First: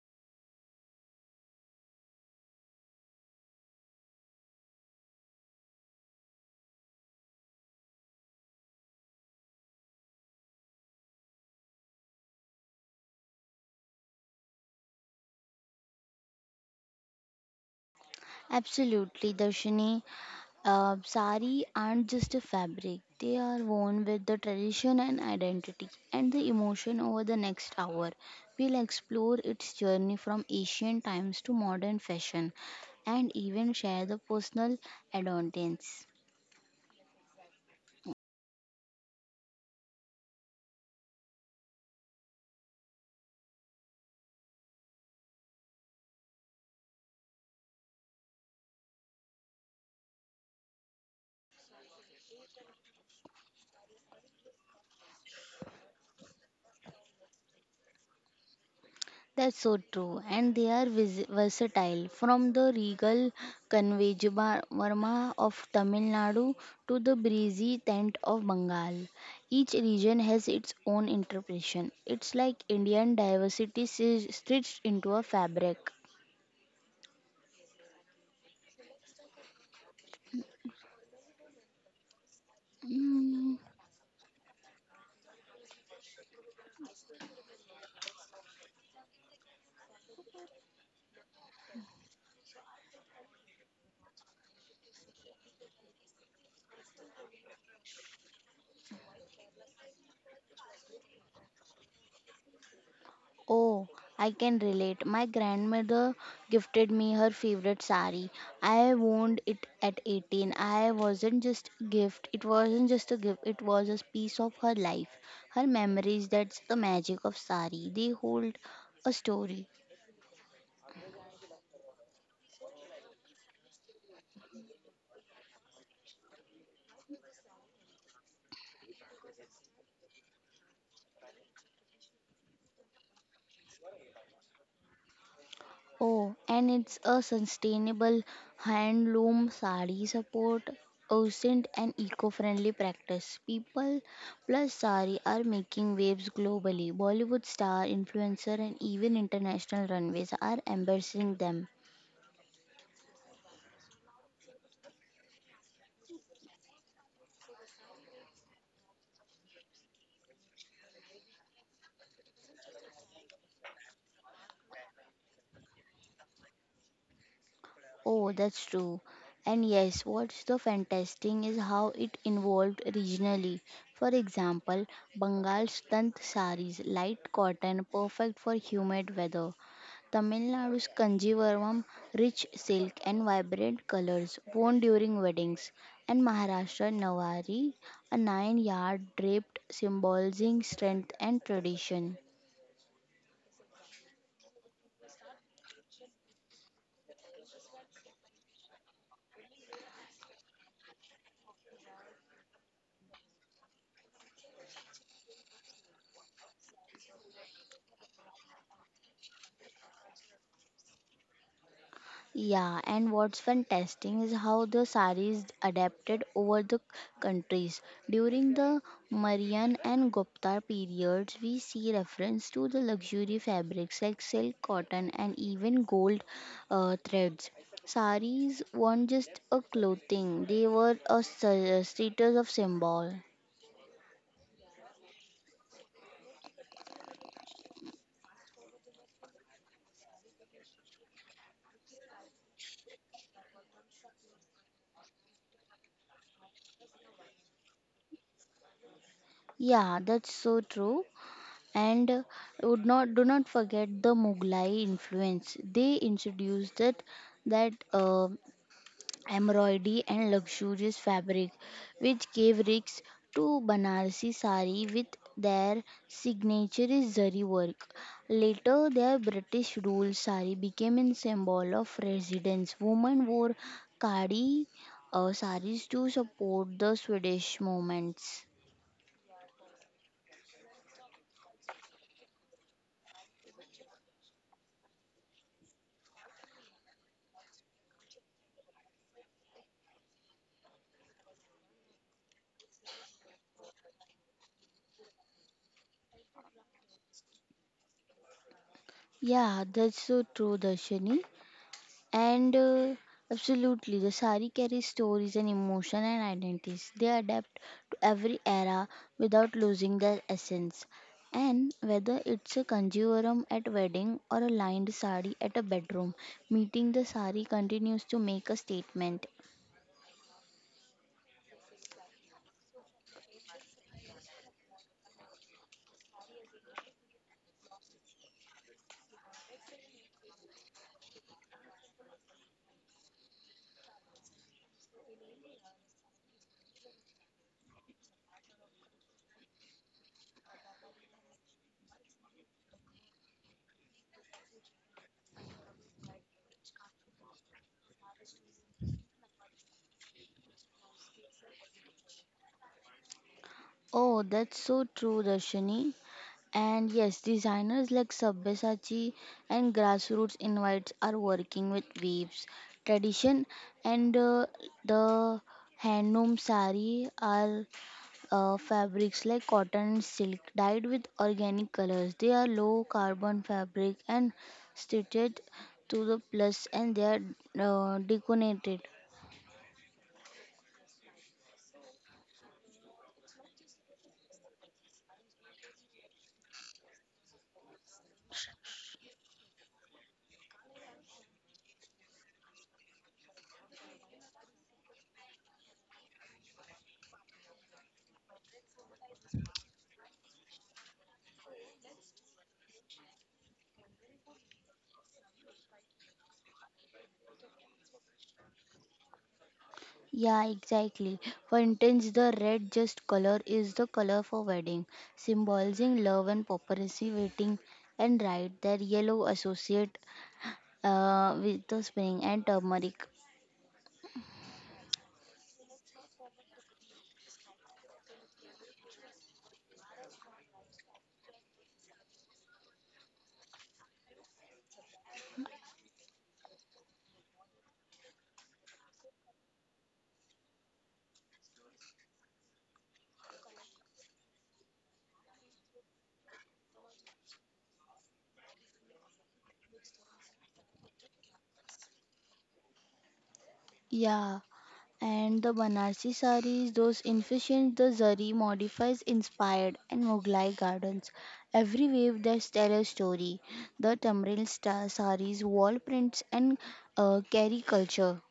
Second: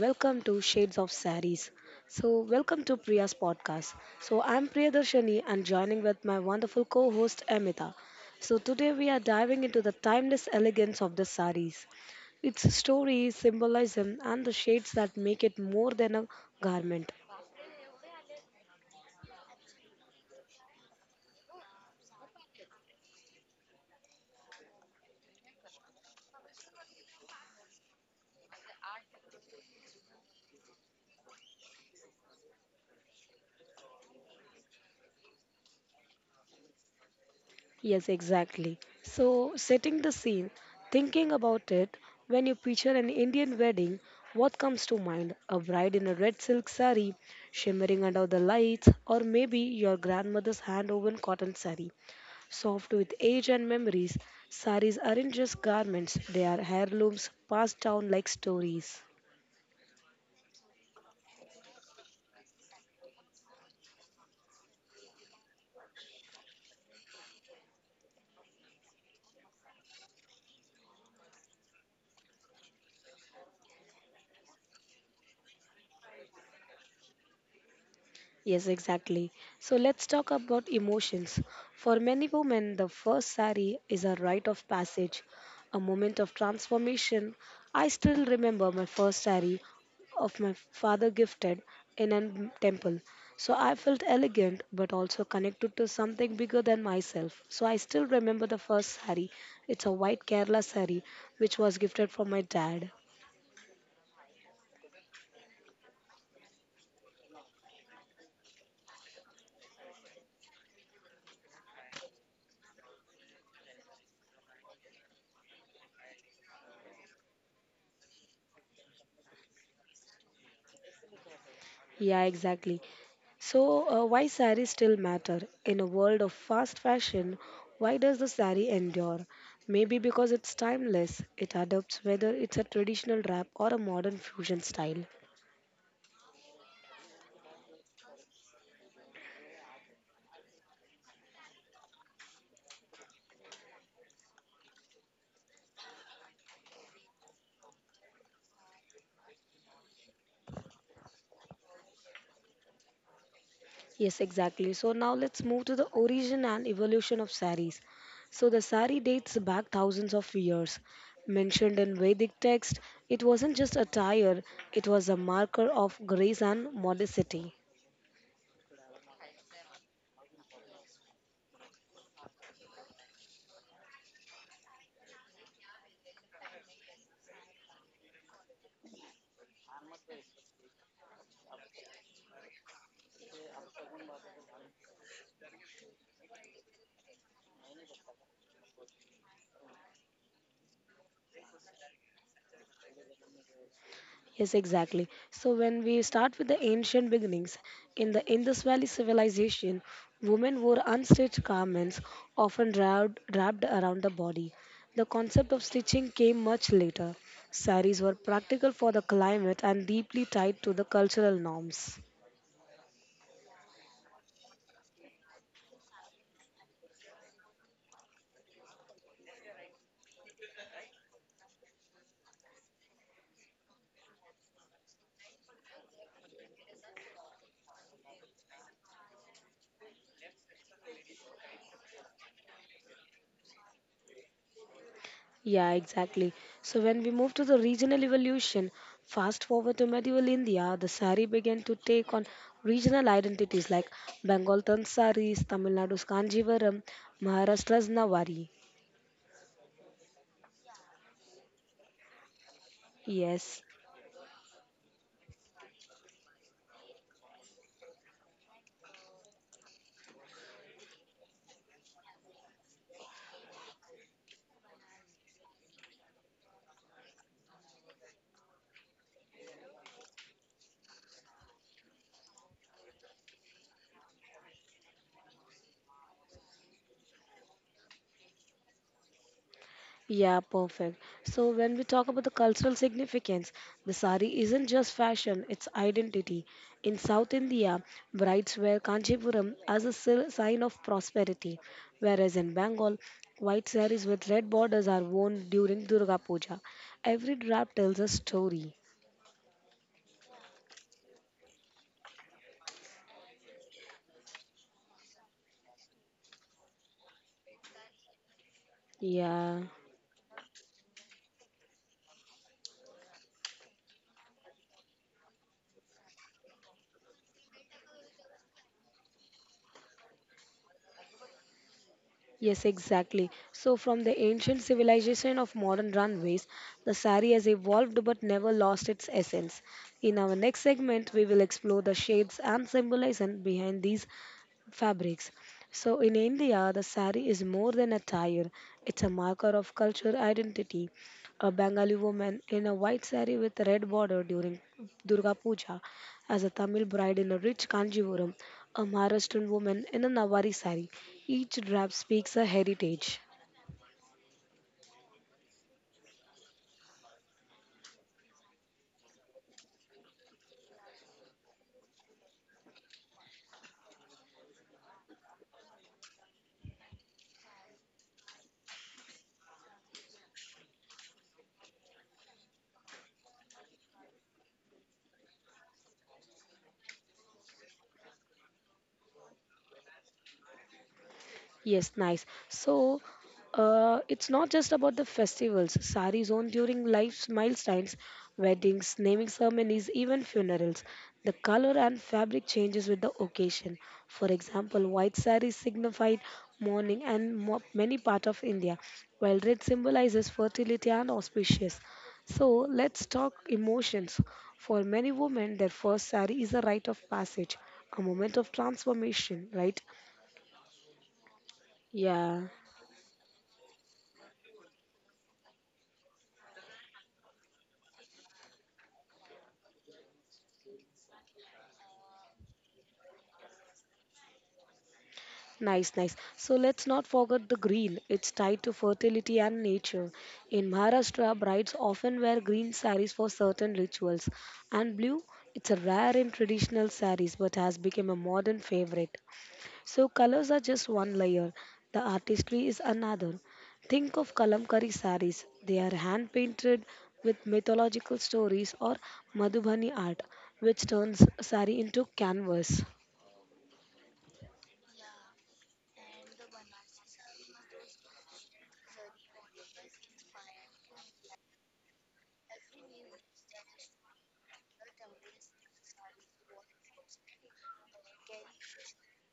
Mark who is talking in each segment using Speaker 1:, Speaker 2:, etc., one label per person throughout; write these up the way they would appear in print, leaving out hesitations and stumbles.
Speaker 1: welcome to Shades of Saris. So, welcome to Priya's podcast. So, I'm Priyadarshini and joining with my wonderful co host Amita. So, today we are diving into the timeless elegance of the saris, its story, symbolism, and the shades that make it more than a garment.
Speaker 2: Absolutely, Darshini. Sari aren't just a fabric, they are worn with the tradition and identity and the emotion over the next hour. We'll explore its journey from ancient times to modern fashion and even share the personal anecdotes.
Speaker 1: Yes, exactly. So, setting the scene, thinking about it, when you picture an Indian wedding, what comes to mind? A bride in a red silk sari, shimmering under the lights, or maybe your grandmother's hand woven cotton sari. Soft with age and memories, saris aren't just garments, they are heirlooms passed down like stories.
Speaker 2: That's so true, and they are versatile from the regal Kanvejavarma of Tamil Nadu to the breezy tent of Bengal. Each region has its own interpretation. It's like Indian diversity is stitched into a fabric.
Speaker 1: Yes, exactly. So let's talk about emotions. For many women, the first sari is a rite of
Speaker 2: Mm.
Speaker 1: passage, a moment of transformation. I still remember my first sari of my father gifted in a temple. So I felt elegant but also connected to something bigger than myself. So I still remember the first sari. It's a white Kerala sari which was gifted from my dad.
Speaker 2: Oh, I can relate. My grandmother gifted me her favorite sari. I worn it at 18. I wasn't just a gift. It wasn't just a gift. It was a piece of her life. Her memories, that's the magic of sari. They hold a story.
Speaker 1: Yeah, exactly. So, why saris still matter? In a world of fast fashion, why does the sari endure? Maybe because it's timeless. It adapts whether it's a traditional wrap or a modern fusion style.
Speaker 2: Oh, and it's a sustainable handloom sari support ancient and eco-friendly practice. People plus sari are making waves globally. Bollywood star, influencer, and even international runways are embracing them.
Speaker 1: Yes, exactly. So, now let's move to the origin and evolution of saris. So, the sari dates back thousands of years. Mentioned in Vedic text, it wasn't just attire, it was a marker of grace and modesty.
Speaker 2: Oh, that's true. And yes, what's the fantastic is how it evolved regionally. For example, Bengal's tant saris, light cotton, perfect for humid weather. Tamil Nadu's Kanjivaram, rich silk and vibrant colors, worn during weddings. And Maharashtra Nawari, a 9-yard draped symbolizing strength and tradition.
Speaker 1: Yes, exactly. So when we start with the ancient beginnings in the Indus Valley civilization, women wore unstitched garments, often wrapped around the body. The concept of stitching came much later. Saris were practical for the climate and deeply tied to the cultural norms.
Speaker 2: Yeah, and what's fantastic is how the saris adapted over the countries. During the Mauryan and Gupta periods, we see reference to the luxury fabrics like silk, cotton, and even gold threads. Saris weren't just a clothing; they were a status of symbol.
Speaker 1: Yeah, exactly. So when we move to the regional evolution, fast forward to medieval India, the sari began to take on regional identities like Bengal Tan saris, Tamil Nadu's Kanjivaram, Maharashtra's Nawari.
Speaker 2: Yeah, that's so true. And
Speaker 1: Yes.
Speaker 2: would not do not forget the Mughlai influence. They introduced it that embroidery and luxurious fabric, which gave rise to Banarsi sari with their signature zari work. Later, their British rule sari became a symbol of residence. Women wore kadi saris to support the Swedish movements.
Speaker 1: Yeah, perfect. So when we talk about the cultural significance, the sari isn't just fashion, it's identity. In South India, brides wear Kanchipuram as a sign of prosperity, whereas in Bengal, white saris with red borders are worn during Durga Puja. Every drab tells a story.
Speaker 2: Yeah, that's so true, Darshani. And absolutely, the sari carries stories and emotion and identities. They adapt to every
Speaker 1: Yeah.
Speaker 2: era without losing their essence. And whether it's a conjurum at wedding or a lined sari at a bedroom, meeting the sari continues to make a statement.
Speaker 1: Yes, exactly. So, from the ancient civilization of modern runways, the sari has evolved but never lost its essence. In our next segment, we will explore the shades and symbolism behind these fabrics. So in India, the sari is more than attire; it's a marker of cultural identity. A Bengali woman in a white sari with a red border during Durga Puja, as a Tamil bride in a rich Kanjivuram, a Maharashtrian woman in a Nawari sari. Each drab speaks a heritage.
Speaker 2: Oh, that's so true, Darshini. And yes, designers like Sabyasachi and Grassroots Invites are working with weaves, tradition, and the handloom sari are fabrics like cotton and silk dyed with organic colors. They are low carbon fabric and stitched to the plus, and they are deconated.
Speaker 1: Yes, nice. So, it's not just about the festivals. Saris on during life's milestones, weddings, naming ceremonies, even funerals. The color and fabric changes with the occasion. For example, white saris signified mourning and many parts of India, while red symbolizes fertility and auspicious. So let's talk emotions. For many women, their first sari is a rite of passage, a moment of transformation, right?
Speaker 2: Yeah, exactly.
Speaker 1: Yeah.
Speaker 2: For instance, the red just color is the color for wedding, symbolizing love and property, waiting and right. That yellow associate with the spring and turmeric.
Speaker 1: Nice, nice. So let's not forget the green. It's tied to fertility and nature. In Maharashtra, brides often wear green saris for certain rituals, and blue, it's a rare in traditional saris but has become a modern favorite. So colors are just one layer, the artistry is another. Think of Kalamkari saris. They are hand painted with mythological stories or Madhubani art, which turns sari into canvas.
Speaker 2: Yeah, and the Banarsi saris, those infusions, the zari modifies inspired and Mughlai gardens. Every wave that tell a story. The Tamil star saris, wall prints and carry culture.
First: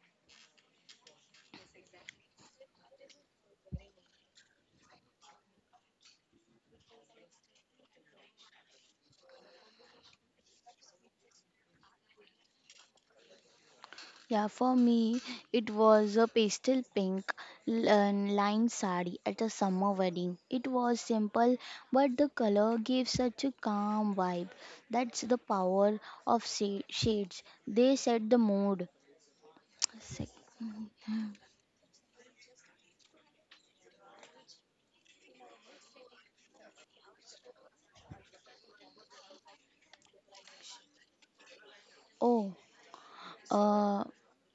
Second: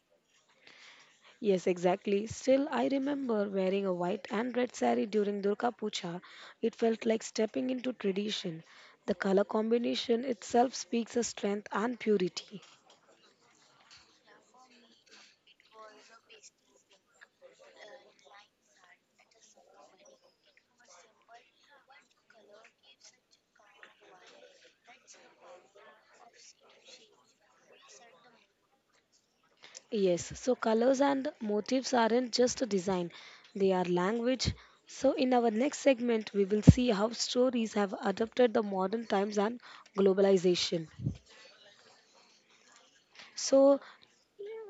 Speaker 1: Yes, exactly. Still, I remember wearing a white and red sari during Durga Puja. It felt like stepping into tradition. The color combination itself speaks of strength and purity.
Speaker 2: Yeah, for me, it was a pastel pink and lined sari at a summer wedding. It was simple, but the color gave such a calm vibe. That's the power of shades. They set the mood.
Speaker 1: Yes, so
Speaker 2: Sec-
Speaker 1: colors and motifs aren't just a design, they are language. So, in our next segment, we will see how stories have adapted the modern times and globalization.
Speaker 2: Oh,
Speaker 1: So,
Speaker 2: uh,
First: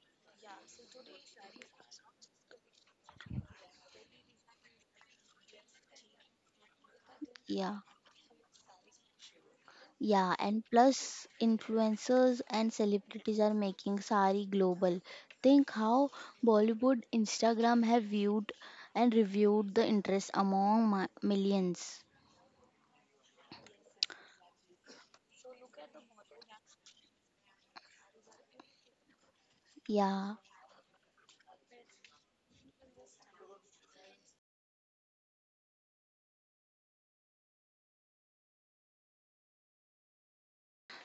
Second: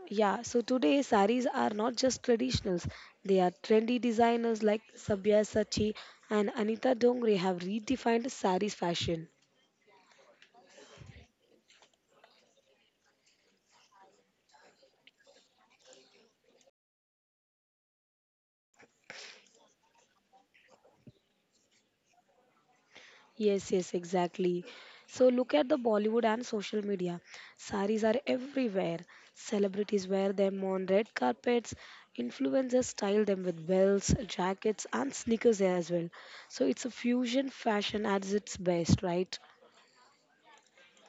Speaker 1: yeah, so today saris are not just traditionals. They are trendy designers like Sabya Sachi and Anita Dongre have
Speaker 2: yeah.
Speaker 1: redefined saris fashion.
Speaker 2: Yeah, and plus influencers and celebrities are making sari global. Think how Bollywood, Instagram have viewed and reviewed the interest among millions.
Speaker 1: Yes, yes, exactly. So look at the Bollywood and social media. Saris are everywhere. Celebrities wear
Speaker 2: Yeah,
Speaker 1: them on red carpets. Influencers style them with belts, jackets, and sneakers as well. So it's a fusion fashion at its best, right?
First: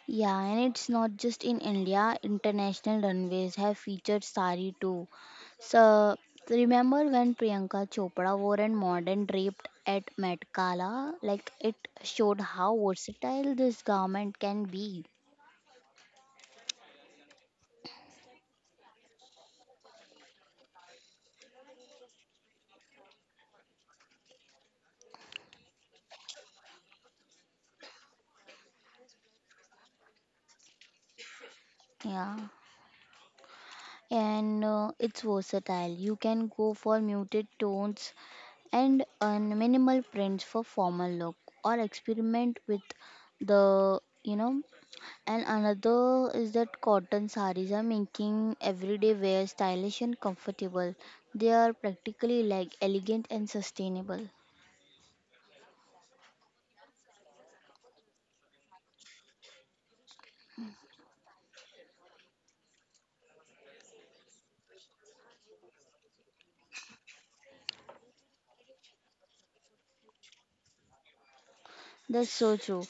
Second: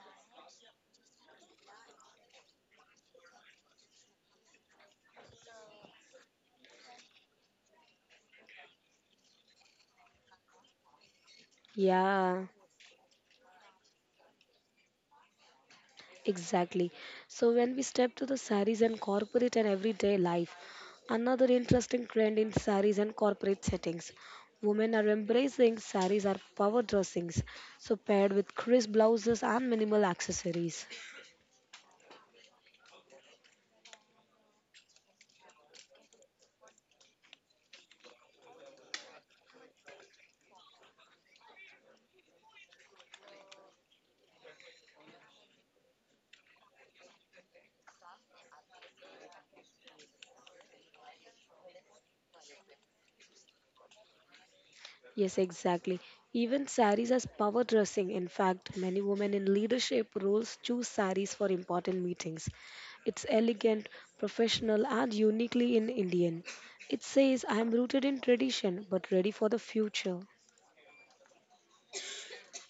Speaker 2: yeah, and it's not just in India. International runways have featured sari too. So remember when Priyanka Chopra wore a modern draped at Met Gala? Like it showed
Speaker 1: Yeah.
Speaker 2: how versatile this garment can be.
Speaker 1: Exactly. So when we step to the saris and corporate and everyday life, another interesting trend in saris and corporate settings. Women are embracing saris are power dressings, so paired with crisp blouses and minimal accessories.
Speaker 2: Yeah, and it's versatile. You can go for muted tones and minimal prints for formal look, or experiment with the, you know, and another is that cotton saris are making everyday wear stylish and comfortable. They are practically like elegant and sustainable.
Speaker 1: Yes, exactly. Even saris as power dressing. In fact, many women in leadership roles choose saris for important meetings. It's elegant, professional, and uniquely in Indian. It says, I am rooted in tradition but ready for the future.
Speaker 2: That's so true.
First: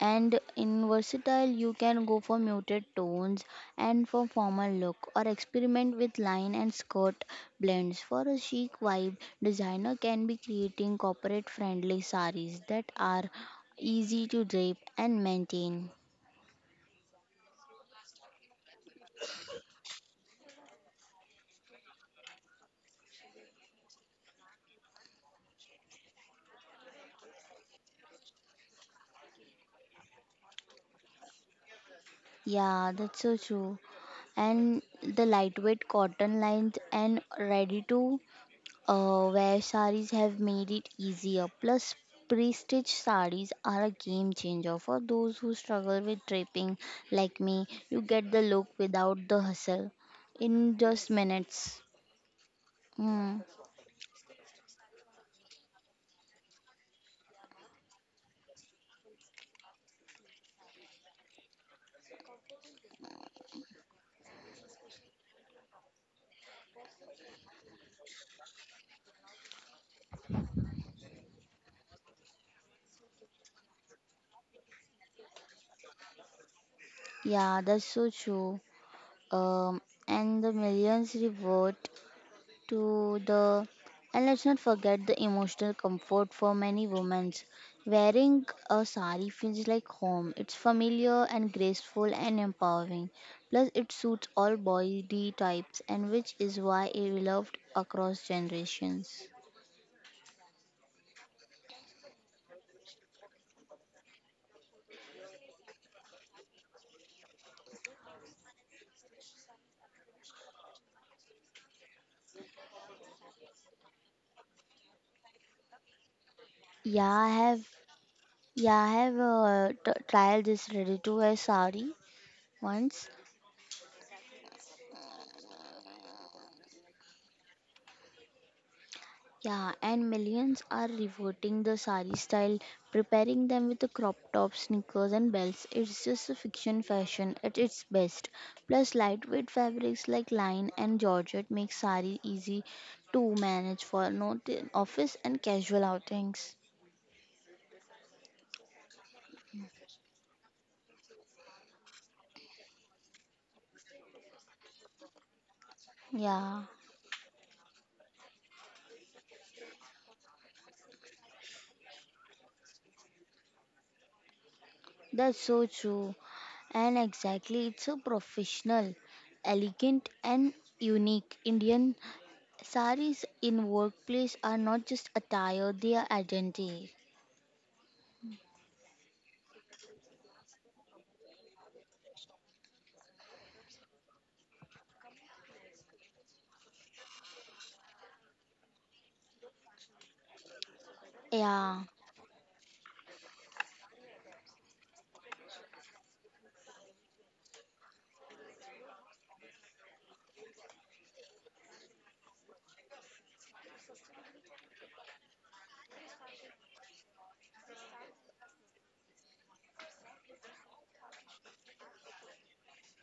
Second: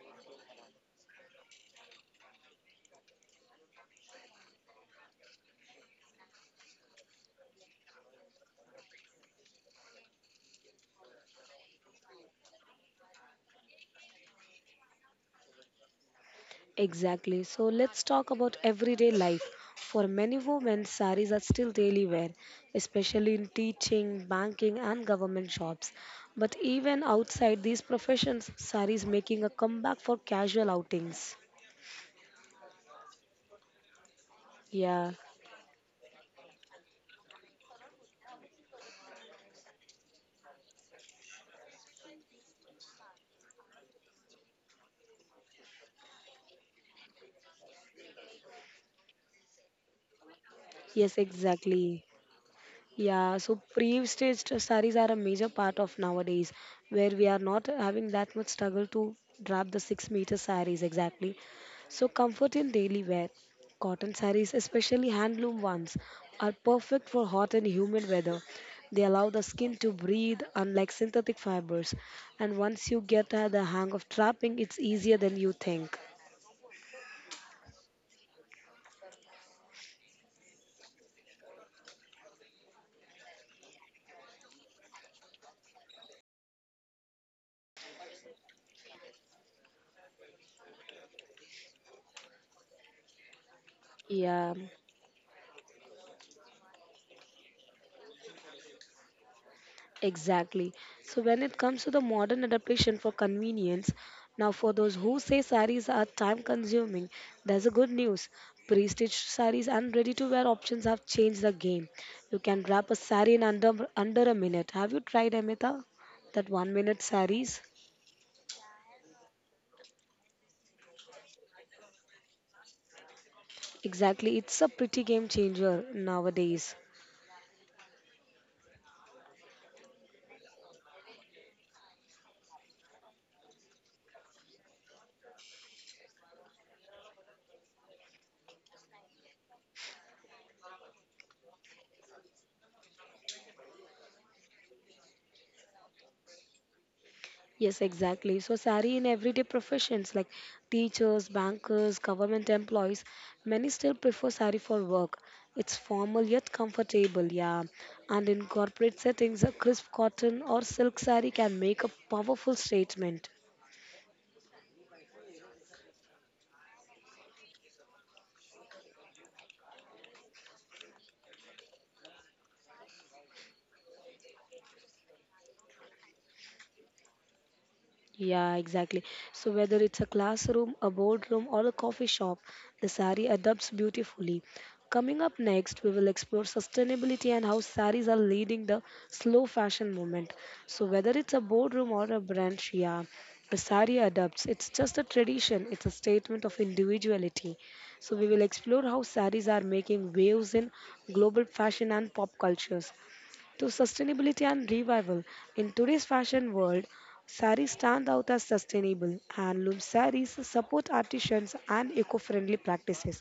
Speaker 2: And in versatile, you can go for muted tones and for formal look, or experiment with line and skirt blends. For a chic vibe, designer can be creating corporate-friendly saris that are easy to drape and maintain.
Speaker 1: Exactly. So let's talk about everyday life. For many women, saris are still daily wear, especially in teaching, banking, and government jobs. But even outside these professions, saris making a comeback for casual outings.
Speaker 2: Yeah, that's so true. And
Speaker 1: Yeah.
Speaker 2: the lightweight cotton lines and ready to where saris have made it easier. Plus, pre-stitched saris are a game changer for those who struggle with draping, like me. You get the look without the hustle in just
Speaker 1: Yes,
Speaker 2: minutes.
Speaker 1: exactly.
Speaker 2: Hmm.
Speaker 1: Yeah, so pre-stitched sarees are a major part of nowadays, where we are not having that much struggle to drape the 6 meter sarees exactly. So comfort in daily wear, cotton sarees, especially handloom ones, are perfect for hot and humid weather. They allow the skin to breathe, unlike synthetic fibers. And once you get the hang of trapping, it's easier than you think.
Speaker 2: Yeah, that's so true. Um, and the millions reward to the and let's not forget the emotional comfort for many women. Wearing a sari feels like home. It's familiar and graceful and empowering. Plus, it suits all
Speaker 1: Yeah.
Speaker 2: body types, and which is why it loved across generations.
Speaker 1: Exactly. So when it comes to the modern adaptation for convenience, now for those who say saris are time consuming, there's a good news. Pre-stitched saris and ready-to-wear options have changed the game. You can wrap a sari in under a minute. Have you tried Amita? That one
Speaker 2: Yeah, I
Speaker 1: minute
Speaker 2: have
Speaker 1: saris?
Speaker 2: yeah, I have tried this ready to wear sari once.
Speaker 1: Exactly. It's a pretty game changer nowadays.
Speaker 2: Yeah, and millions are reverting the sari style, preparing them with the crop tops, sneakers, and belts. It's just a fiction fashion at its best. Plus, lightweight fabrics like line and georgette make sari easy to manage for not office and casual outings.
Speaker 1: Yes, exactly. So, sari in everyday professions like teachers, bankers, government employees, many still prefer sari for work. It's formal yet
Speaker 2: Yeah,
Speaker 1: comfortable, yeah. And in corporate settings, a crisp cotton or silk sari can make a powerful statement.
Speaker 2: that's so true. And exactly, it's a professional, elegant, and unique Indian saris in workplace are not just attire, they are identity.
Speaker 1: Yeah, exactly. So whether it's a classroom, a boardroom, or a coffee shop, the sari adapts beautifully. Coming up next, we will explore sustainability and how saris are leading the slow fashion movement. So whether it's a boardroom
Speaker 2: Yeah,
Speaker 1: or a branch, yeah, a sari adapts. It's just a tradition. It's a statement of individuality. So we will explore how saris are making waves in global fashion and pop cultures to sustainability and revival. In today's fashion world, saris stand out as sustainable. And Handloom saris support artisans and eco-friendly practices.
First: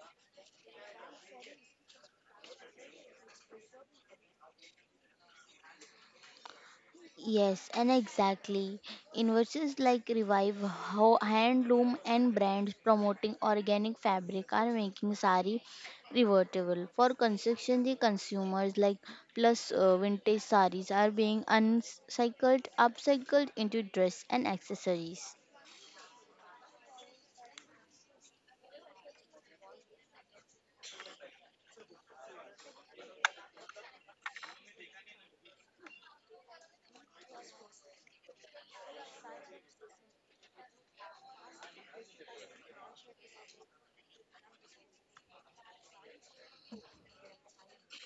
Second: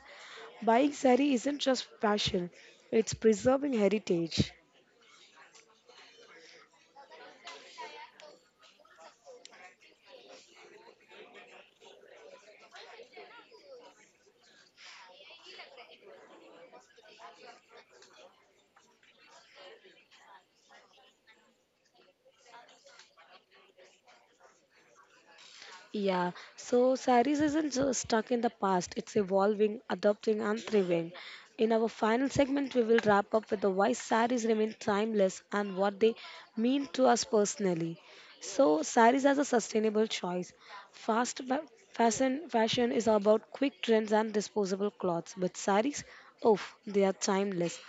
Speaker 1: Buying sari isn't just fashion, it's preserving heritage.
Speaker 2: yes, and exactly. Inversions like Revive, how handloom and brands promoting organic fabric are making sari revertible. For construction, the consumers like plus vintage saris are being uncycled, upcycled into dress and accessories.
Speaker 1: Yeah, so saris isn't just stuck in the past, it's evolving, adapting, and thriving. In our final segment, we will wrap up with the why saris remain timeless and what they mean to us personally. So, saris as a sustainable choice. Fast fa- fashion, fashion is about quick trends and disposable clothes, but saris, oh, they are timeless.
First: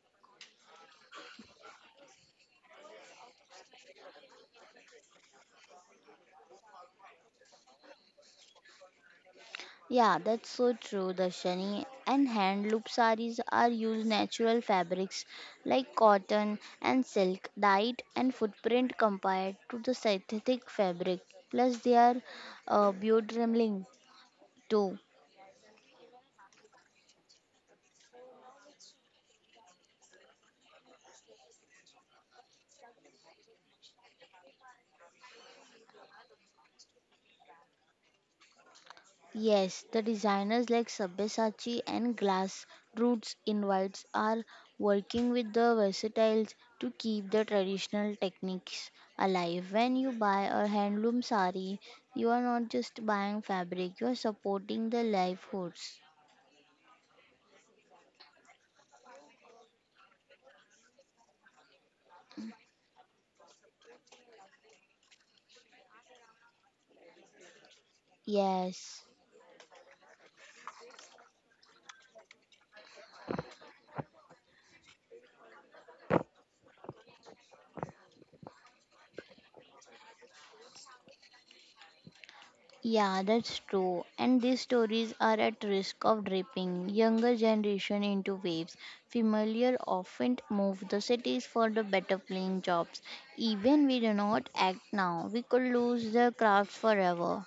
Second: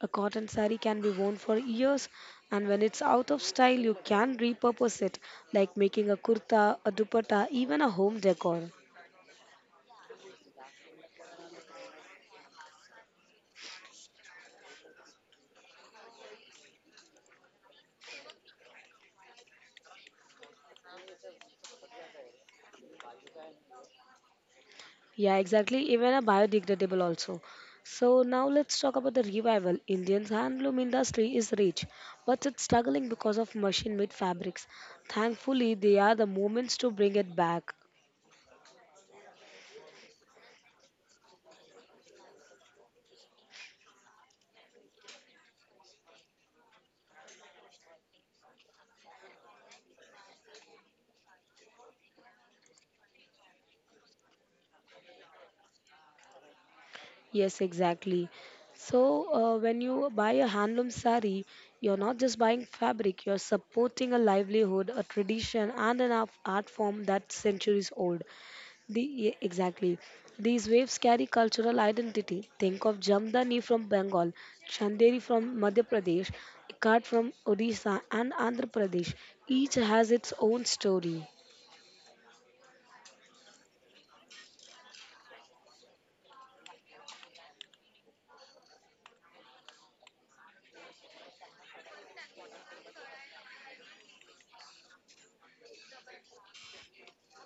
Speaker 1: A cotton sari can be worn for years, and when it's out of style, you can repurpose it, like making a kurta, a dupatta, even a home decor.
Speaker 2: Yeah, that's so true, Darshani. And hand loop saris are used natural fabrics like cotton and silk, dyed and footprint compared to the synthetic fabric. Plus, they are beautiful too.
Speaker 1: Yeah, exactly, even a biodegradable also. So now let's talk about the revival. Indian's handloom industry is rich, but it's struggling because of machine-made fabrics. Thankfully, they are the moments to bring it back.
Speaker 2: Yes, the designers like Sabyasachi and Glass Roots Invites are working with the versatiles to keep the traditional techniques alive. When you buy a handloom sari, you are not just buying fabric, you are supporting the livelihoods.
Speaker 1: Yes, exactly. So, when you buy a handloom sari, you're not just buying fabric, you're supporting a livelihood, a tradition, and an art form that's centuries old.
Speaker 2: Yes.
Speaker 1: Exactly. These waves carry cultural identity. Think of Jamdani from Bengal, Chanderi from Madhya Pradesh, Ikat from Odisha, and Andhra Pradesh. Each has its own story.
Speaker 2: Yeah, that's true. And these stories are at risk of dripping younger generation into waves. Familiar often move the cities for the better paying jobs. Even we do not act now, we could lose the craft forever.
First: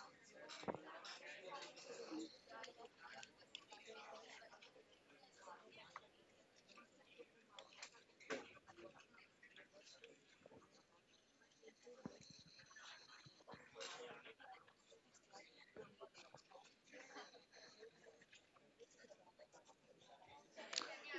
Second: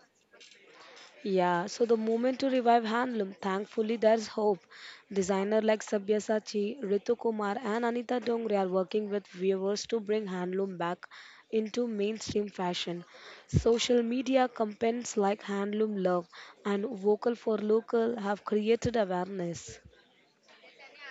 Speaker 1: Yeah, so the movement to revive handloom, thankfully there's hope. Designer like Sabyasachi, Ritu Kumar and Anita Dongre are working with viewers to bring handloom back into mainstream fashion. Social media campaigns like Handloom Love and Vocal for Local have created awareness.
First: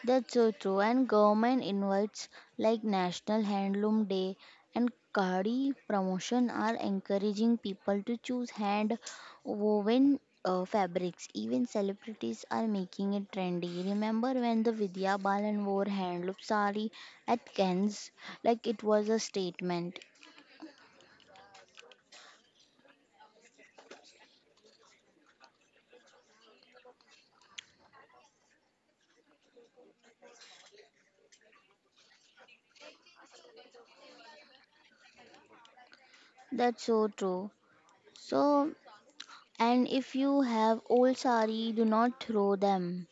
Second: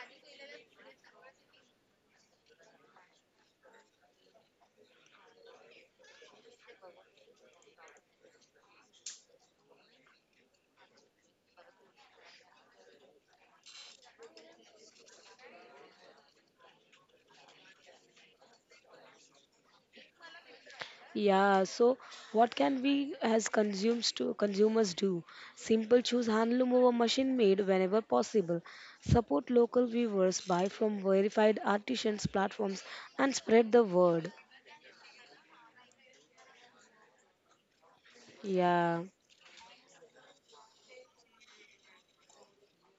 Speaker 2: That's so true. And government invites like National Handloom Day and Khadi promotion are encouraging people to choose hand woven fabrics. Even celebrities are making it trendy. Remember when the Vidya Balan wore handloom sari at Cannes? Like, it was a statement.
Speaker 1: Yeah, so what can we as consumers do? Simple choose handloom over machine made whenever possible. Support local weavers, buy from verified artisans platforms and spread the word.
Speaker 2: That's so true. So,
Speaker 1: Yeah.
Speaker 2: and if you have old sari, do not throw them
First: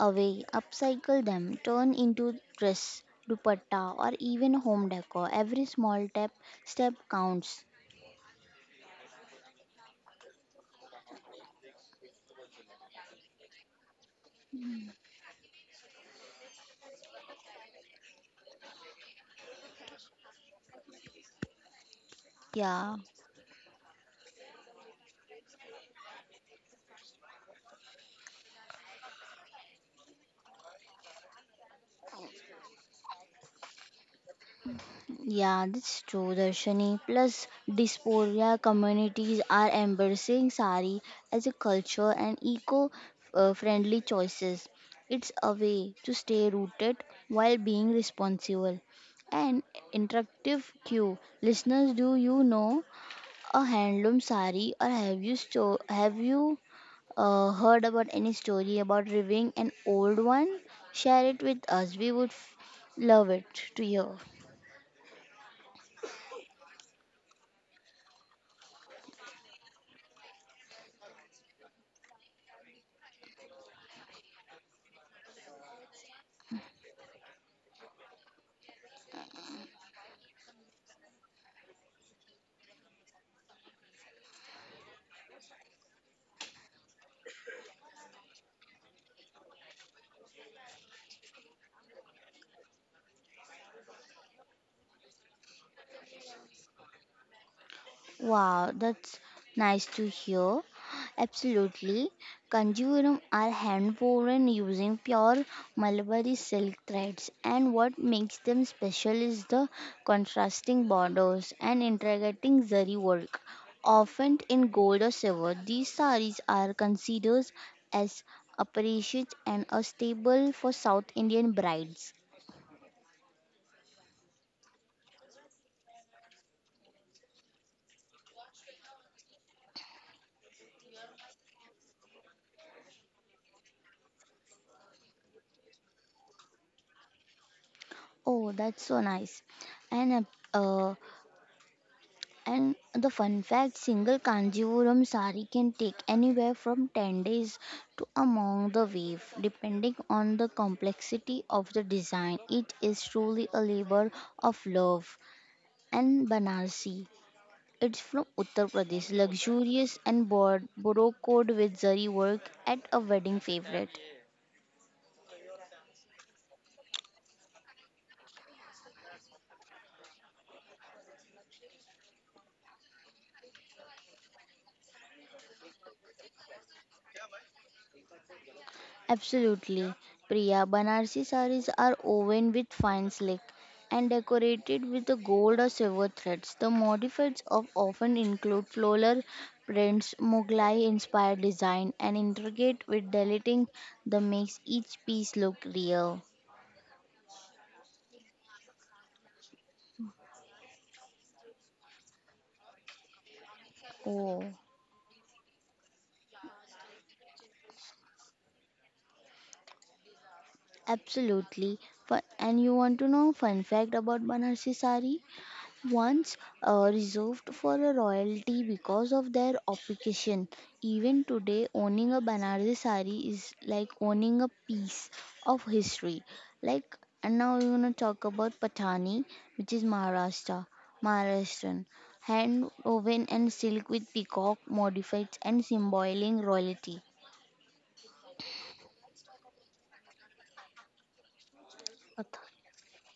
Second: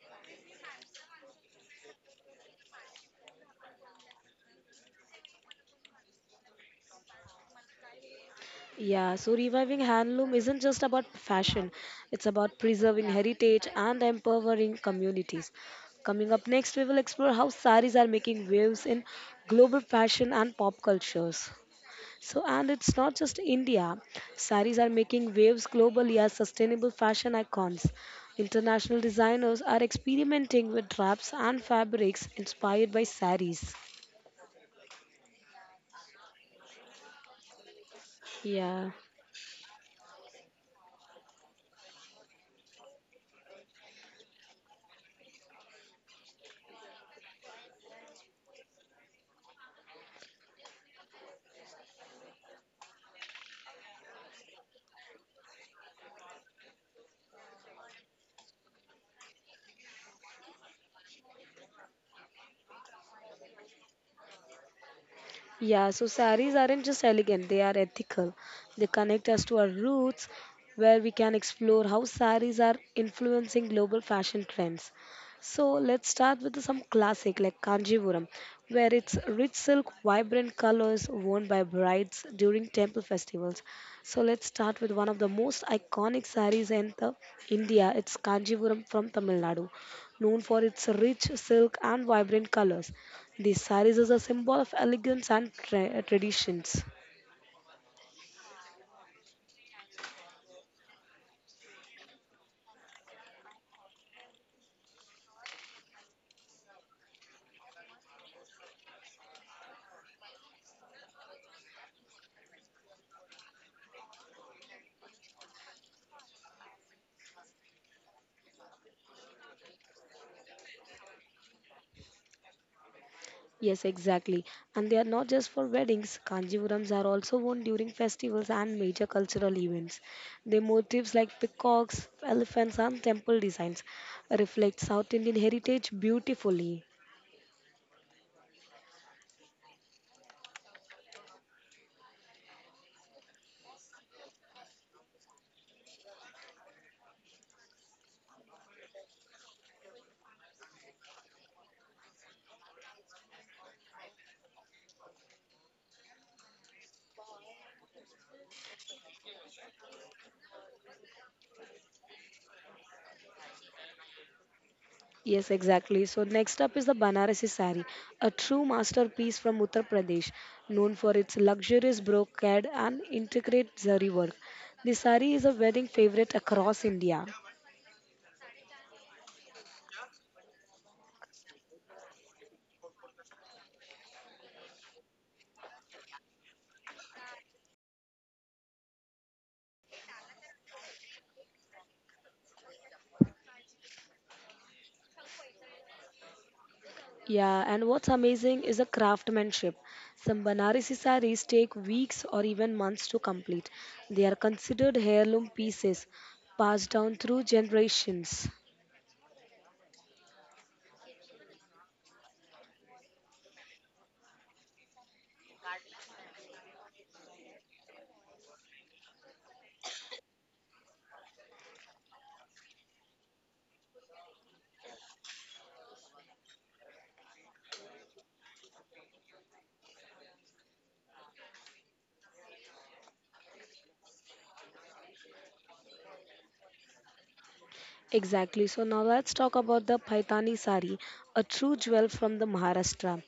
Speaker 2: away, upcycle them, turn into dress, dupatta, or even home decor. Every small step counts.
Speaker 1: Yeah, so reviving handloom isn't just about fashion. It's about preserving heritage and empowering communities. Coming up next, we will explore how saris are making waves in global fashion and pop cultures. So, and it's
Speaker 2: Yeah,
Speaker 1: not just India. Saris are making waves globally as sustainable fashion icons. International designers are experimenting with wraps and fabrics inspired by saris.
Speaker 2: yeah, that's true, Darshani. Plus, dysphoria
Speaker 1: Yeah.
Speaker 2: communities are embracing sari as a culture and eco-friendly choices. It's a way to stay rooted while being responsible. An interactive cue. Listeners, do you know a handloom sari, or have you heard about any story about reviving an old one? Share it with us. We would love it to hear.
Speaker 1: Yeah, so saris aren't just elegant, they are ethical. They connect us to our roots, where we can explore how saris are influencing global fashion trends. So let's start with some classic like Kanjivuram, where it's rich silk, vibrant colors worn by brides during temple festivals. So let's start with one of the most iconic saris in the India. It's Kanjivuram from Tamil Nadu, known for its rich silk and vibrant colors. The saris is a symbol of elegance and traditions.
Speaker 2: Wow, that's nice to hear. Absolutely. Kanjivaram are hand woven using pure Malabar silk threads, and what makes them special is the contrasting borders and integrating zari work, often in gold or silver. These saris are considered as appreciated and a staple for South Indian brides.
Speaker 1: Yes, exactly. And they are not just for weddings. Kanjivarams are also worn during festivals and major cultural events. Their motifs like peacocks, elephants, and temple designs reflect South Indian heritage beautifully.
Speaker 2: Oh, that's so nice. And uh, And the fun fact single Kanjivaram sari can take anywhere from 10 days to a month the weave, depending on the complexity of the design. It is truly a labor of love. And Banarsi, it's from Uttar Pradesh, luxurious and borrowed with zari work at a wedding favorite.
Speaker 1: Yes, exactly. So next up is the Banarasi sari, a true masterpiece from Uttar Pradesh, known for its luxurious brocade and intricate zari work. The sari is a wedding favorite across India.
Speaker 2: Absolutely, Priya. Banarsi saris are woven with fine silk and decorated with the gold or silver threads. The modifieds of often include floral prints, Mughlai-inspired design, and intricate with deleting that makes each piece look real.
Speaker 1: Yeah, and what's amazing is the craftsmanship. Some Banarasi saris take weeks or even months to complete. They are
Speaker 2: Oh,
Speaker 1: considered heirloom pieces passed down through generations.
Speaker 2: absolutely. And you want to know fun fact about Banarsi sari? Once reserved for a royalty because of their occupation. Even today, owning a Banaras sari is like owning a piece of history. Like, and now we're gonna talk about Patani, which is Maharashtra, Maharashtrian hand woven and silk with peacock modified and symboling royalty.
Speaker 1: Exactly. So now let's talk about the Paithani sari, a true jewel from the Maharashtra,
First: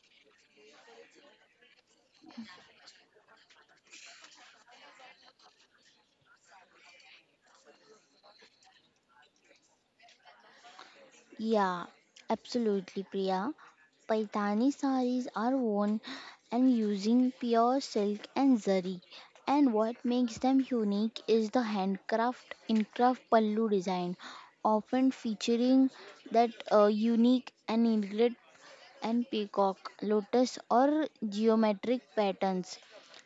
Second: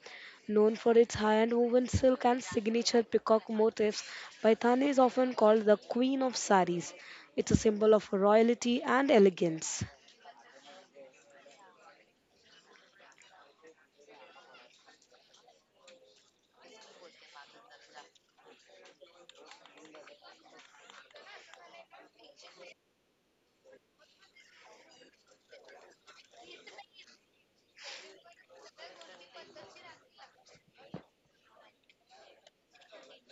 Speaker 1: known for its high-end woven silk and signature peacock motifs. Paithani is often called the queen of saris. It's a symbol of royalty and elegance.
Speaker 2: Yeah, absolutely, Priya. Paitani saris are worn and using pure silk and zari. And what makes them unique is the handcraft incraft pallu design, often featuring that unique and eaglet and peacock, lotus or geometric patterns.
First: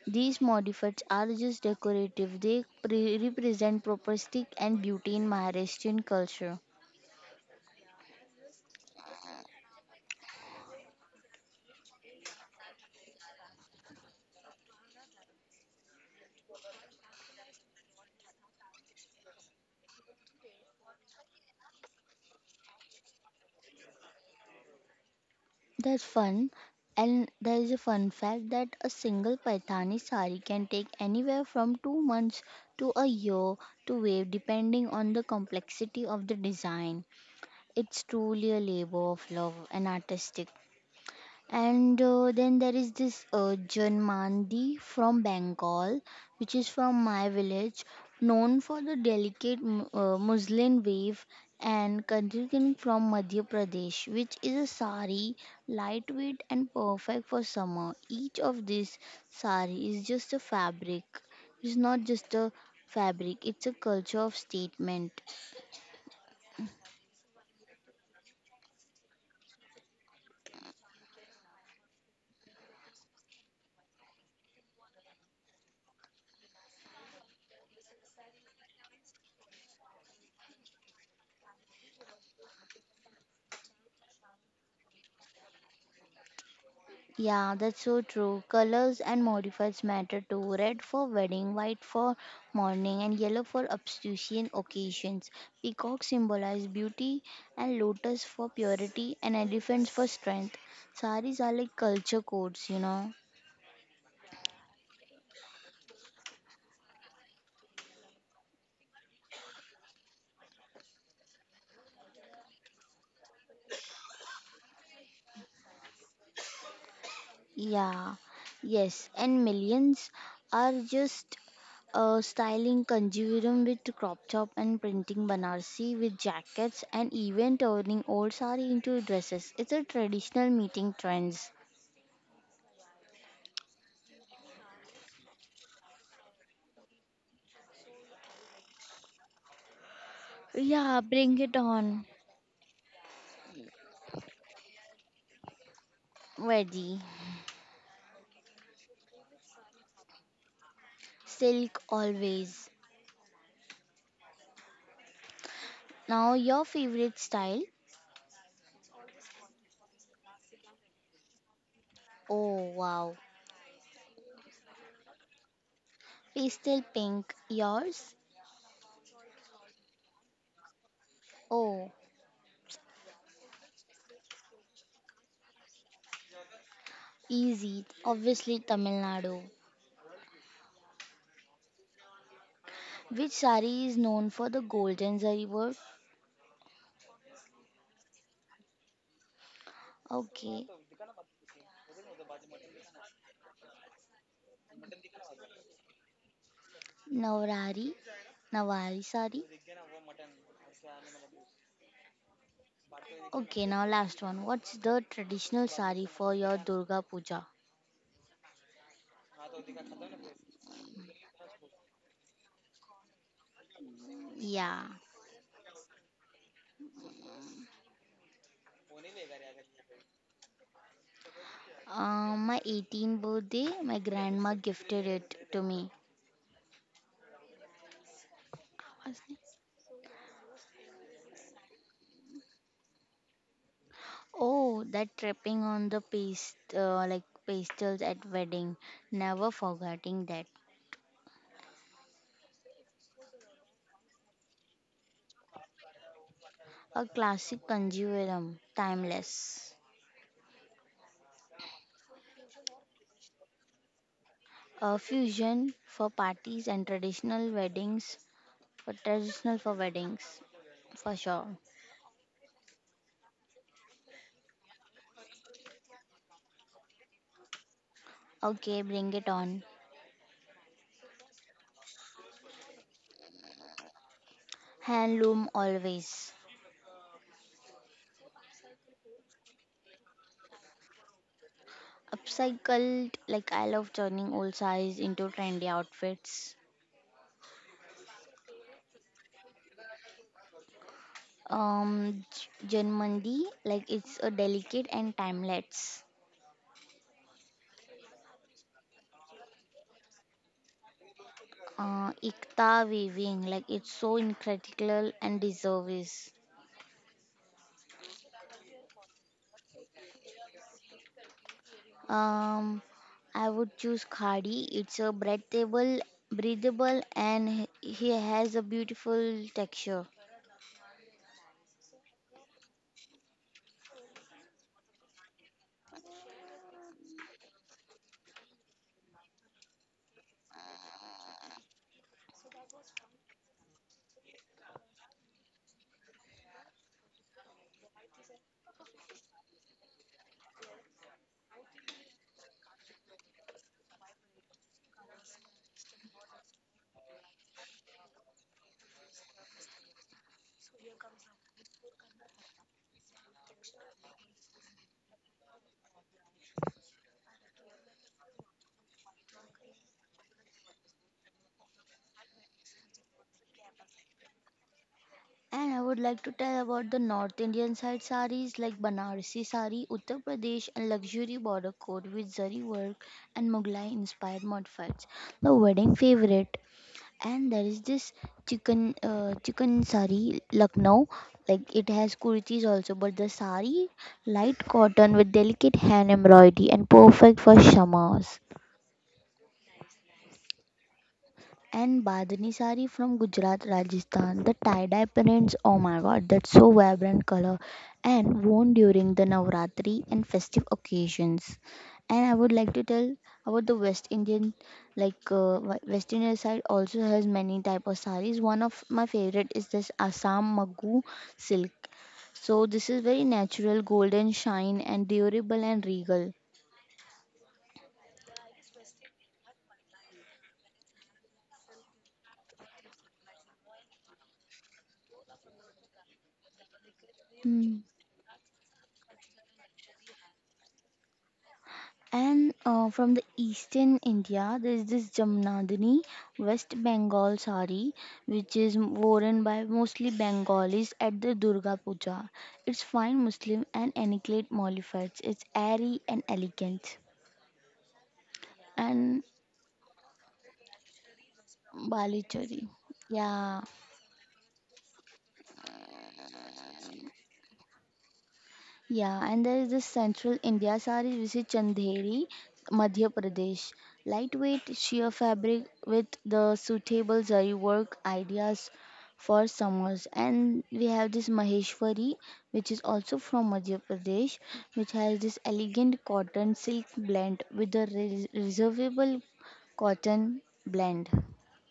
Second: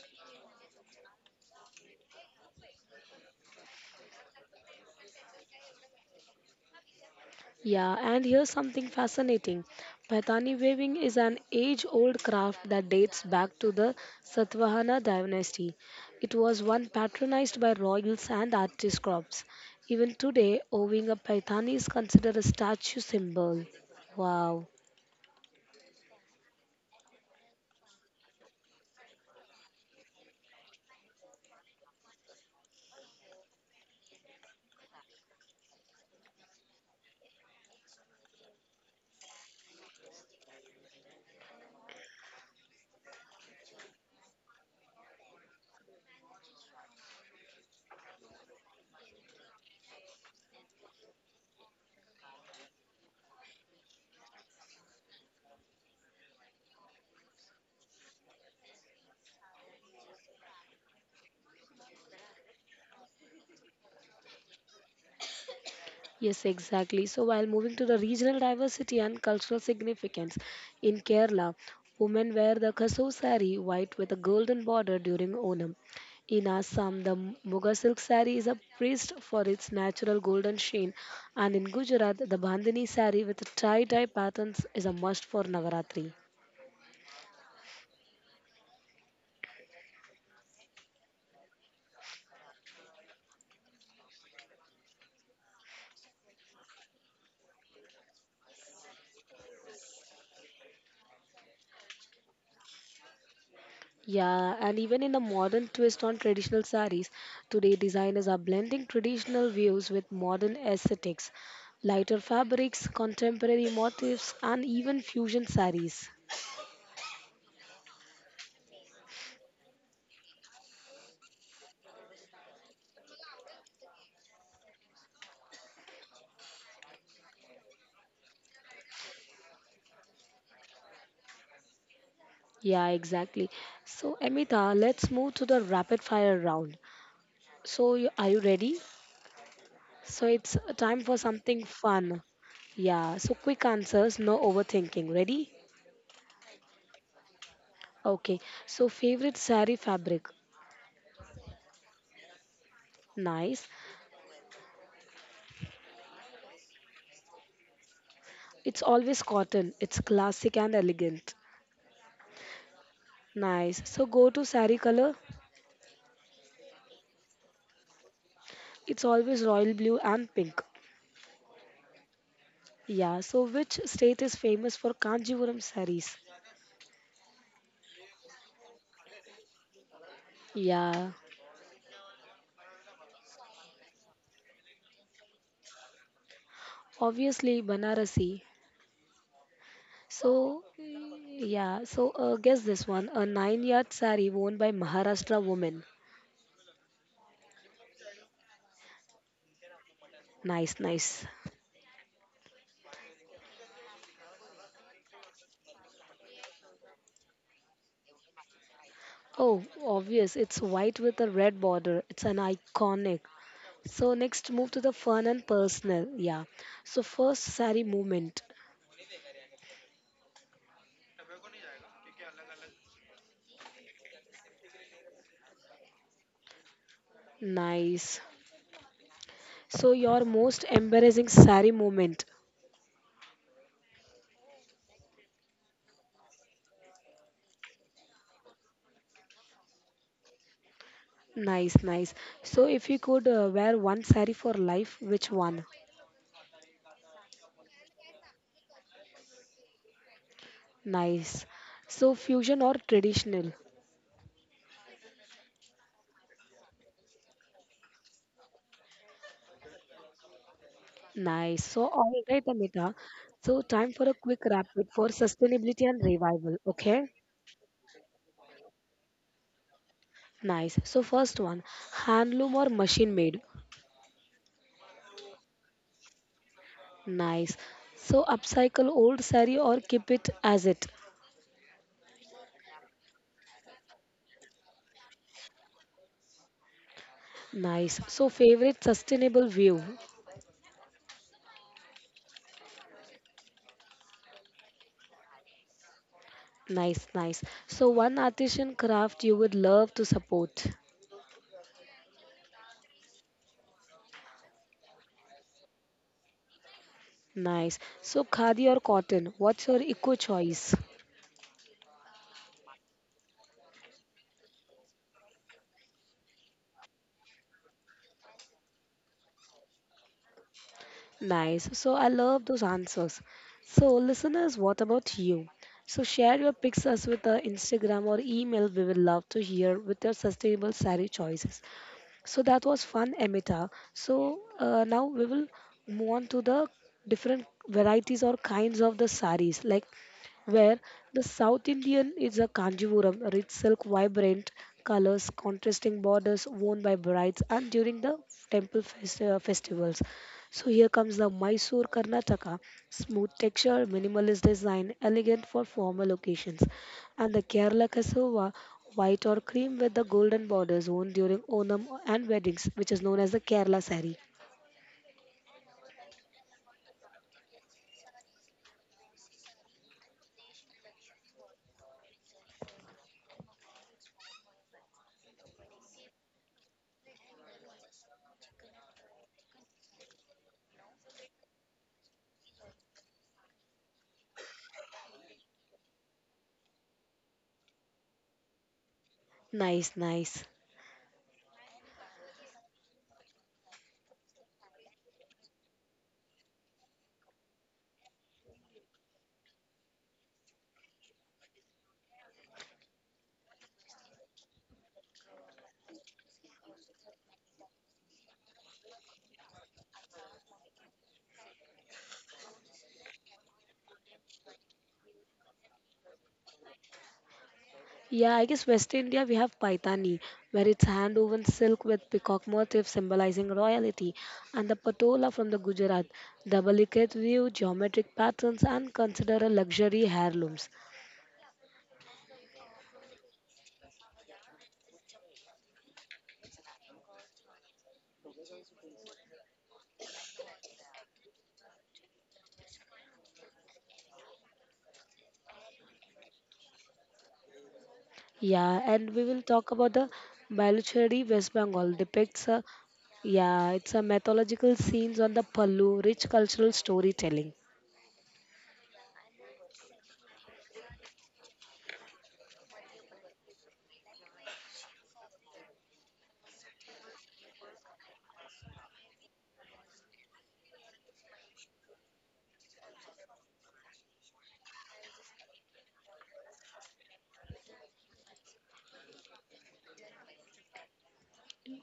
Speaker 2: These modifieds are just decorative. They represent property and beauty in Maharashtrian culture.
Speaker 1: Yeah, and here's something fascinating. Paithani weaving is an age old craft that dates back to the Satvahana dynasty. It was one patronized by royals and aristocrats. Even today, owing a Paithani is considered a statue symbol. Wow.
Speaker 2: That's fun. And there is a fun fact that a single Paithani sari can take anywhere from 2 months to a year to weave, depending on the complexity of the design. It's truly a labor of love and artistic. And Then there is this Janmandi from Bengal, which is from my village, known for the delicate muslin weave, and Kandirkan from Madhya Pradesh, which is a sari, lightweight and perfect for summer. Each of these sari is just a fabric. It's not just a fabric, it's a culture of statement.
Speaker 1: Yes, exactly. So while moving to the regional diversity and cultural significance in Kerala, women wear the kaso sari, white with a golden border during Onam. In Assam, the Muga silk sari is a praised for its natural golden sheen, and in Gujarat, the Bandhani sari with tie-dye patterns is a must for Navaratri.
Speaker 2: Yeah, that's so true. Colors and modifiers matter too. Red for wedding, white for mourning, and yellow for obstetrician occasions. Peacock symbolize beauty, and lotus for purity, and elephants for strength. Saris are like culture codes.
Speaker 1: Yeah, and even in a modern twist on traditional saris, today designers are blending traditional views with modern aesthetics, lighter fabrics, contemporary motifs, and even fusion saris.
Speaker 2: Yeah, yes, and millions are just styling conjurum with crop top and printing Banarsi with jackets and even turning old sari into dresses. It's a traditional meeting trends.
Speaker 1: Yeah, exactly. So, Amita, let's move to the rapid fire round. So, are you ready? So, it's
Speaker 2: Yeah,
Speaker 1: time for
Speaker 2: bring it
Speaker 1: something
Speaker 2: on.
Speaker 1: fun. Yeah, so quick answers, no overthinking. Ready?
Speaker 2: Ready,
Speaker 1: Okay, so favorite sari fabric?
Speaker 2: silk always.
Speaker 1: Nice.
Speaker 2: Now your favorite style?
Speaker 1: It's always cotton. It's classic and elegant.
Speaker 2: Oh wow,
Speaker 1: Nice. So go to sari color.
Speaker 2: pastel pink. Yours?
Speaker 1: It's always royal blue and pink.
Speaker 2: Oh,
Speaker 1: Yeah. So which state is famous for Kanjivaram saris?
Speaker 2: easy. Obviously Tamil Nadu.
Speaker 1: Yeah.
Speaker 2: Which sari is known for the golden zari work?
Speaker 1: Obviously Banarasi.
Speaker 2: Okay,
Speaker 1: So yeah. So guess this one. A nine-yard sari worn by Maharashtra woman.
Speaker 2: Navrari, Nawari sari.
Speaker 1: Nice, nice.
Speaker 2: Okay, now last one. What's the traditional sari for your Durga Puja?
Speaker 1: Oh, obvious. It's white with a red border. It's an iconic. So next move
Speaker 2: Yeah,
Speaker 1: to the fun and personal. Yeah. So first sari movement.
Speaker 2: my 18th birthday, my grandma gifted it to me.
Speaker 1: Nice. So your most embarrassing sari moment.
Speaker 2: Oh, that tripping on the paste, like pastels at wedding. Never forgetting that.
Speaker 1: Nice, nice. So if you could wear one sari for life, which one?
Speaker 2: A classic conjurum, timeless.
Speaker 1: Nice. So fusion or traditional?
Speaker 2: A fusion for parties and traditional weddings, for traditional for weddings, for sure.
Speaker 1: Nice. So all right, Amita. So time for a quick rapid for sustainability and revival. Okay.
Speaker 2: Okay, bring it on.
Speaker 1: Nice. So first one, handloom or machine made?
Speaker 2: Handloom always.
Speaker 1: Nice. So upcycle old sari or keep it as it.
Speaker 2: Upcycled, like I love turning old sarees into trendy outfits.
Speaker 1: Nice. So favorite sustainable view.
Speaker 2: Um, J- Janmandi, like it's a delicate and timeless.
Speaker 1: Nice, nice. So one artisan craft you would love to support.
Speaker 2: Ikta weaving, like it's so incredible and deserves.
Speaker 1: Nice. So khadi or cotton, what's your eco choice?
Speaker 2: Um, I would choose Khadi. It's a breathable, and he has a beautiful texture.
Speaker 1: Nice. So I love those answers. So listeners, what about you? So share your pics us with our Instagram or email. We will love to hear with your sustainable sari choices. So that was fun, Amita. So now we will move on to the different varieties or kinds of the saris, like where the South Indian is a kanjivaram, rich silk, vibrant colors, contrasting borders worn by brides and during the festivals. So here comes the Mysore Karnataka, smooth texture, minimalist design, elegant for formal occasions and the Kerala cassava, white or cream with the golden borders worn during Onam and weddings, which is known as the Kerala sari.
Speaker 2: And I would like to tell about the North Indian side saris like Banarsi sari, Uttar Pradesh, and luxury border coat with zari work and Mughlai-inspired mud. The wedding favorite. And there is this chicken sari Lucknow, like it has kurtis also but the sari, light cotton with delicate hand embroidery and perfect for shamas.
Speaker 1: Nice, nice.
Speaker 2: And Badani sari from Gujarat, Rajasthan. The tie-dye prints, oh my god, that's so vibrant color and worn during the Navratri and festive occasions. And I would like to tell about the West Indian, like West Indian side also has many type of saris. One of my favorite is this Assam Magu silk. So this is very natural, golden shine and durable and regal.
Speaker 1: Yeah, I guess West India we have Paitani, where it's hand woven silk with peacock motif symbolizing royalty, and the Patola from the Gujarat, the delicate view,
Speaker 2: Hmm.
Speaker 1: geometric patterns, and considered a luxury heirlooms.
Speaker 2: And from the eastern India, there is this Jamnadani West Bengal sari, which is worn by mostly Bengalis at the Durga Puja. It's fine Muslim and ethnically modified. It's airy and elegant.
Speaker 1: Yeah, and
Speaker 2: And
Speaker 1: we will talk about the Baluchari West Bengal
Speaker 2: Bali
Speaker 1: depicts
Speaker 2: chori.
Speaker 1: a
Speaker 2: Yeah.
Speaker 1: yeah, it's a mythological scenes on the Pallu, rich cultural storytelling.
Speaker 2: Yeah, and there is this central India saree which is Chandheri, Madhya Pradesh. Lightweight sheer fabric with the suitable zari work ideas for summers. And we have this Maheshwari, which is also from Madhya Pradesh, which has this elegant cotton silk blend with the reservable cotton blend.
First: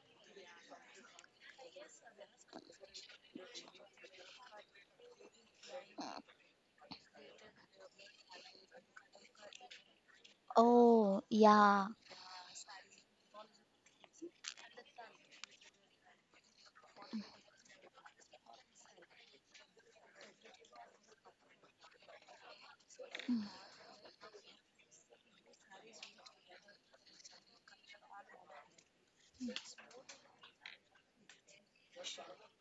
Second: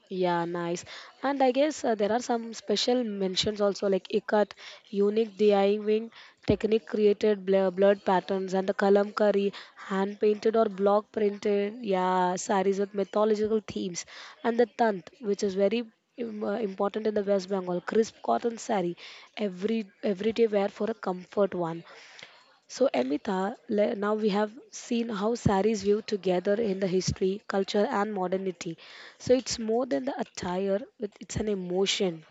Speaker 1: Yeah, nice. And I guess there are some special mentions also like ikat, unique DIYing technique created blurred patterns and the kalamkari, hand painted or block
Speaker 2: Oh,
Speaker 1: printed,
Speaker 2: yeah.
Speaker 1: yeah, saris with mythological themes. And the tant, which is very important in the West Bengal, crisp cotton sari, everyday wear for a comfort one. So, Amita, now we have seen how saris view together in the history, culture, and modernity. So, it's more than the attire, it's an emotion.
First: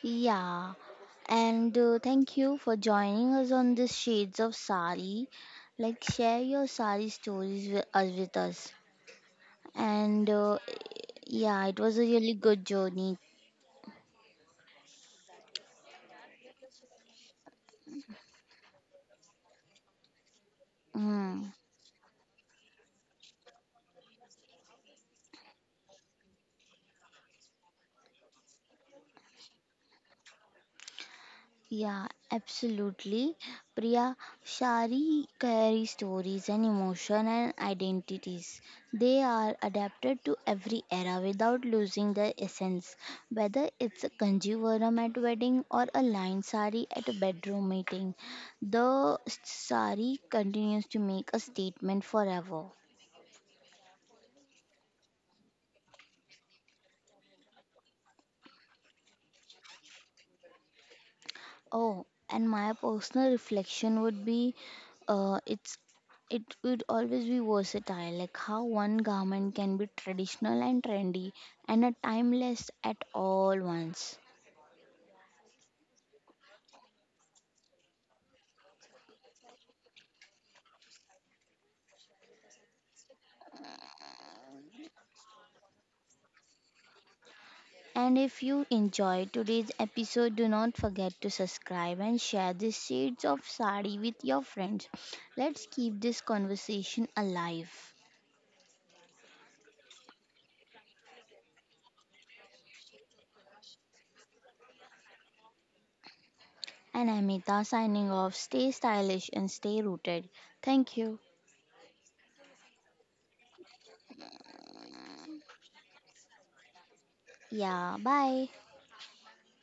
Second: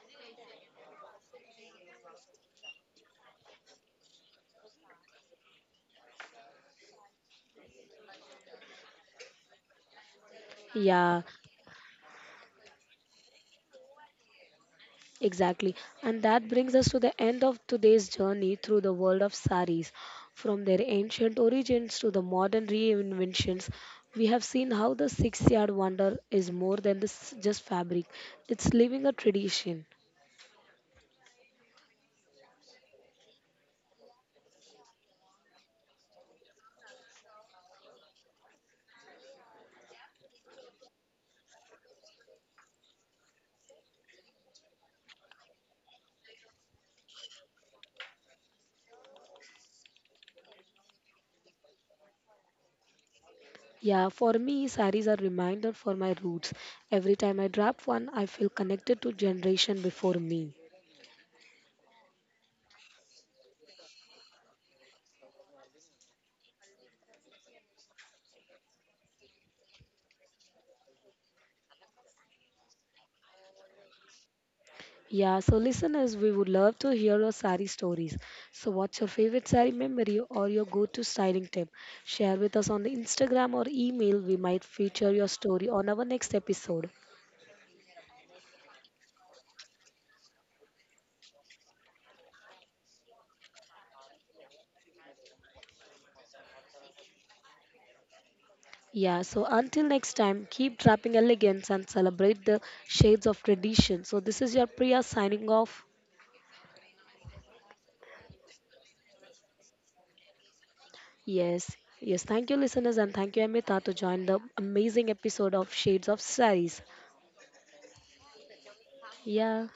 Speaker 2: Yeah, and thank you for joining us on this Shades of Sari. Like, share your Sari stories with us. With us. And
Speaker 1: Yeah,
Speaker 2: yeah, it was a really good journey.
Speaker 1: exactly. And that brings us to the end of today's journey through the world of saris. From their ancient
Speaker 2: Mm.
Speaker 1: origins to the modern reinventions, we have seen how the 6-yard wonder is more than this, just fabric, it's living a tradition.
Speaker 2: Yeah, absolutely. Priya, Shari carry stories and emotion and identities. They are adapted to every era without losing their essence. Whether it's a kanjivaram at wedding or a line sari at a bedroom meeting, the sari continues to make a statement forever.
Speaker 1: Yeah, for me, saris are reminder for my roots. Every time I drop one, I feel connected to generation before me.
Speaker 2: Oh, and my personal reflection would be, uh, it's it would always be versatile, like how one garment can be traditional and trendy and a timeless at all once.
Speaker 1: Yeah, so listeners, we would love to hear your sari stories. So, what's your favorite sari memory or your go-to styling tip? Share with us on the Instagram or email. We might feature your story on our next episode.
Speaker 2: And if you enjoyed today's episode, do not forget to subscribe and share these shades of sari with your friends. Let's keep this conversation alive.
Speaker 1: Yeah, so until next time, keep dropping elegance and celebrate the shades of tradition. So, this is your Priya signing off.
Speaker 2: And Amita signing off. Stay stylish and stay rooted. Thank you.
Speaker 1: Yes, yes. Thank you, listeners, and thank you, Amrita, to join the amazing episode of Shades of Saris.
Speaker 2: Yeah, bye.
Speaker 1: Yeah,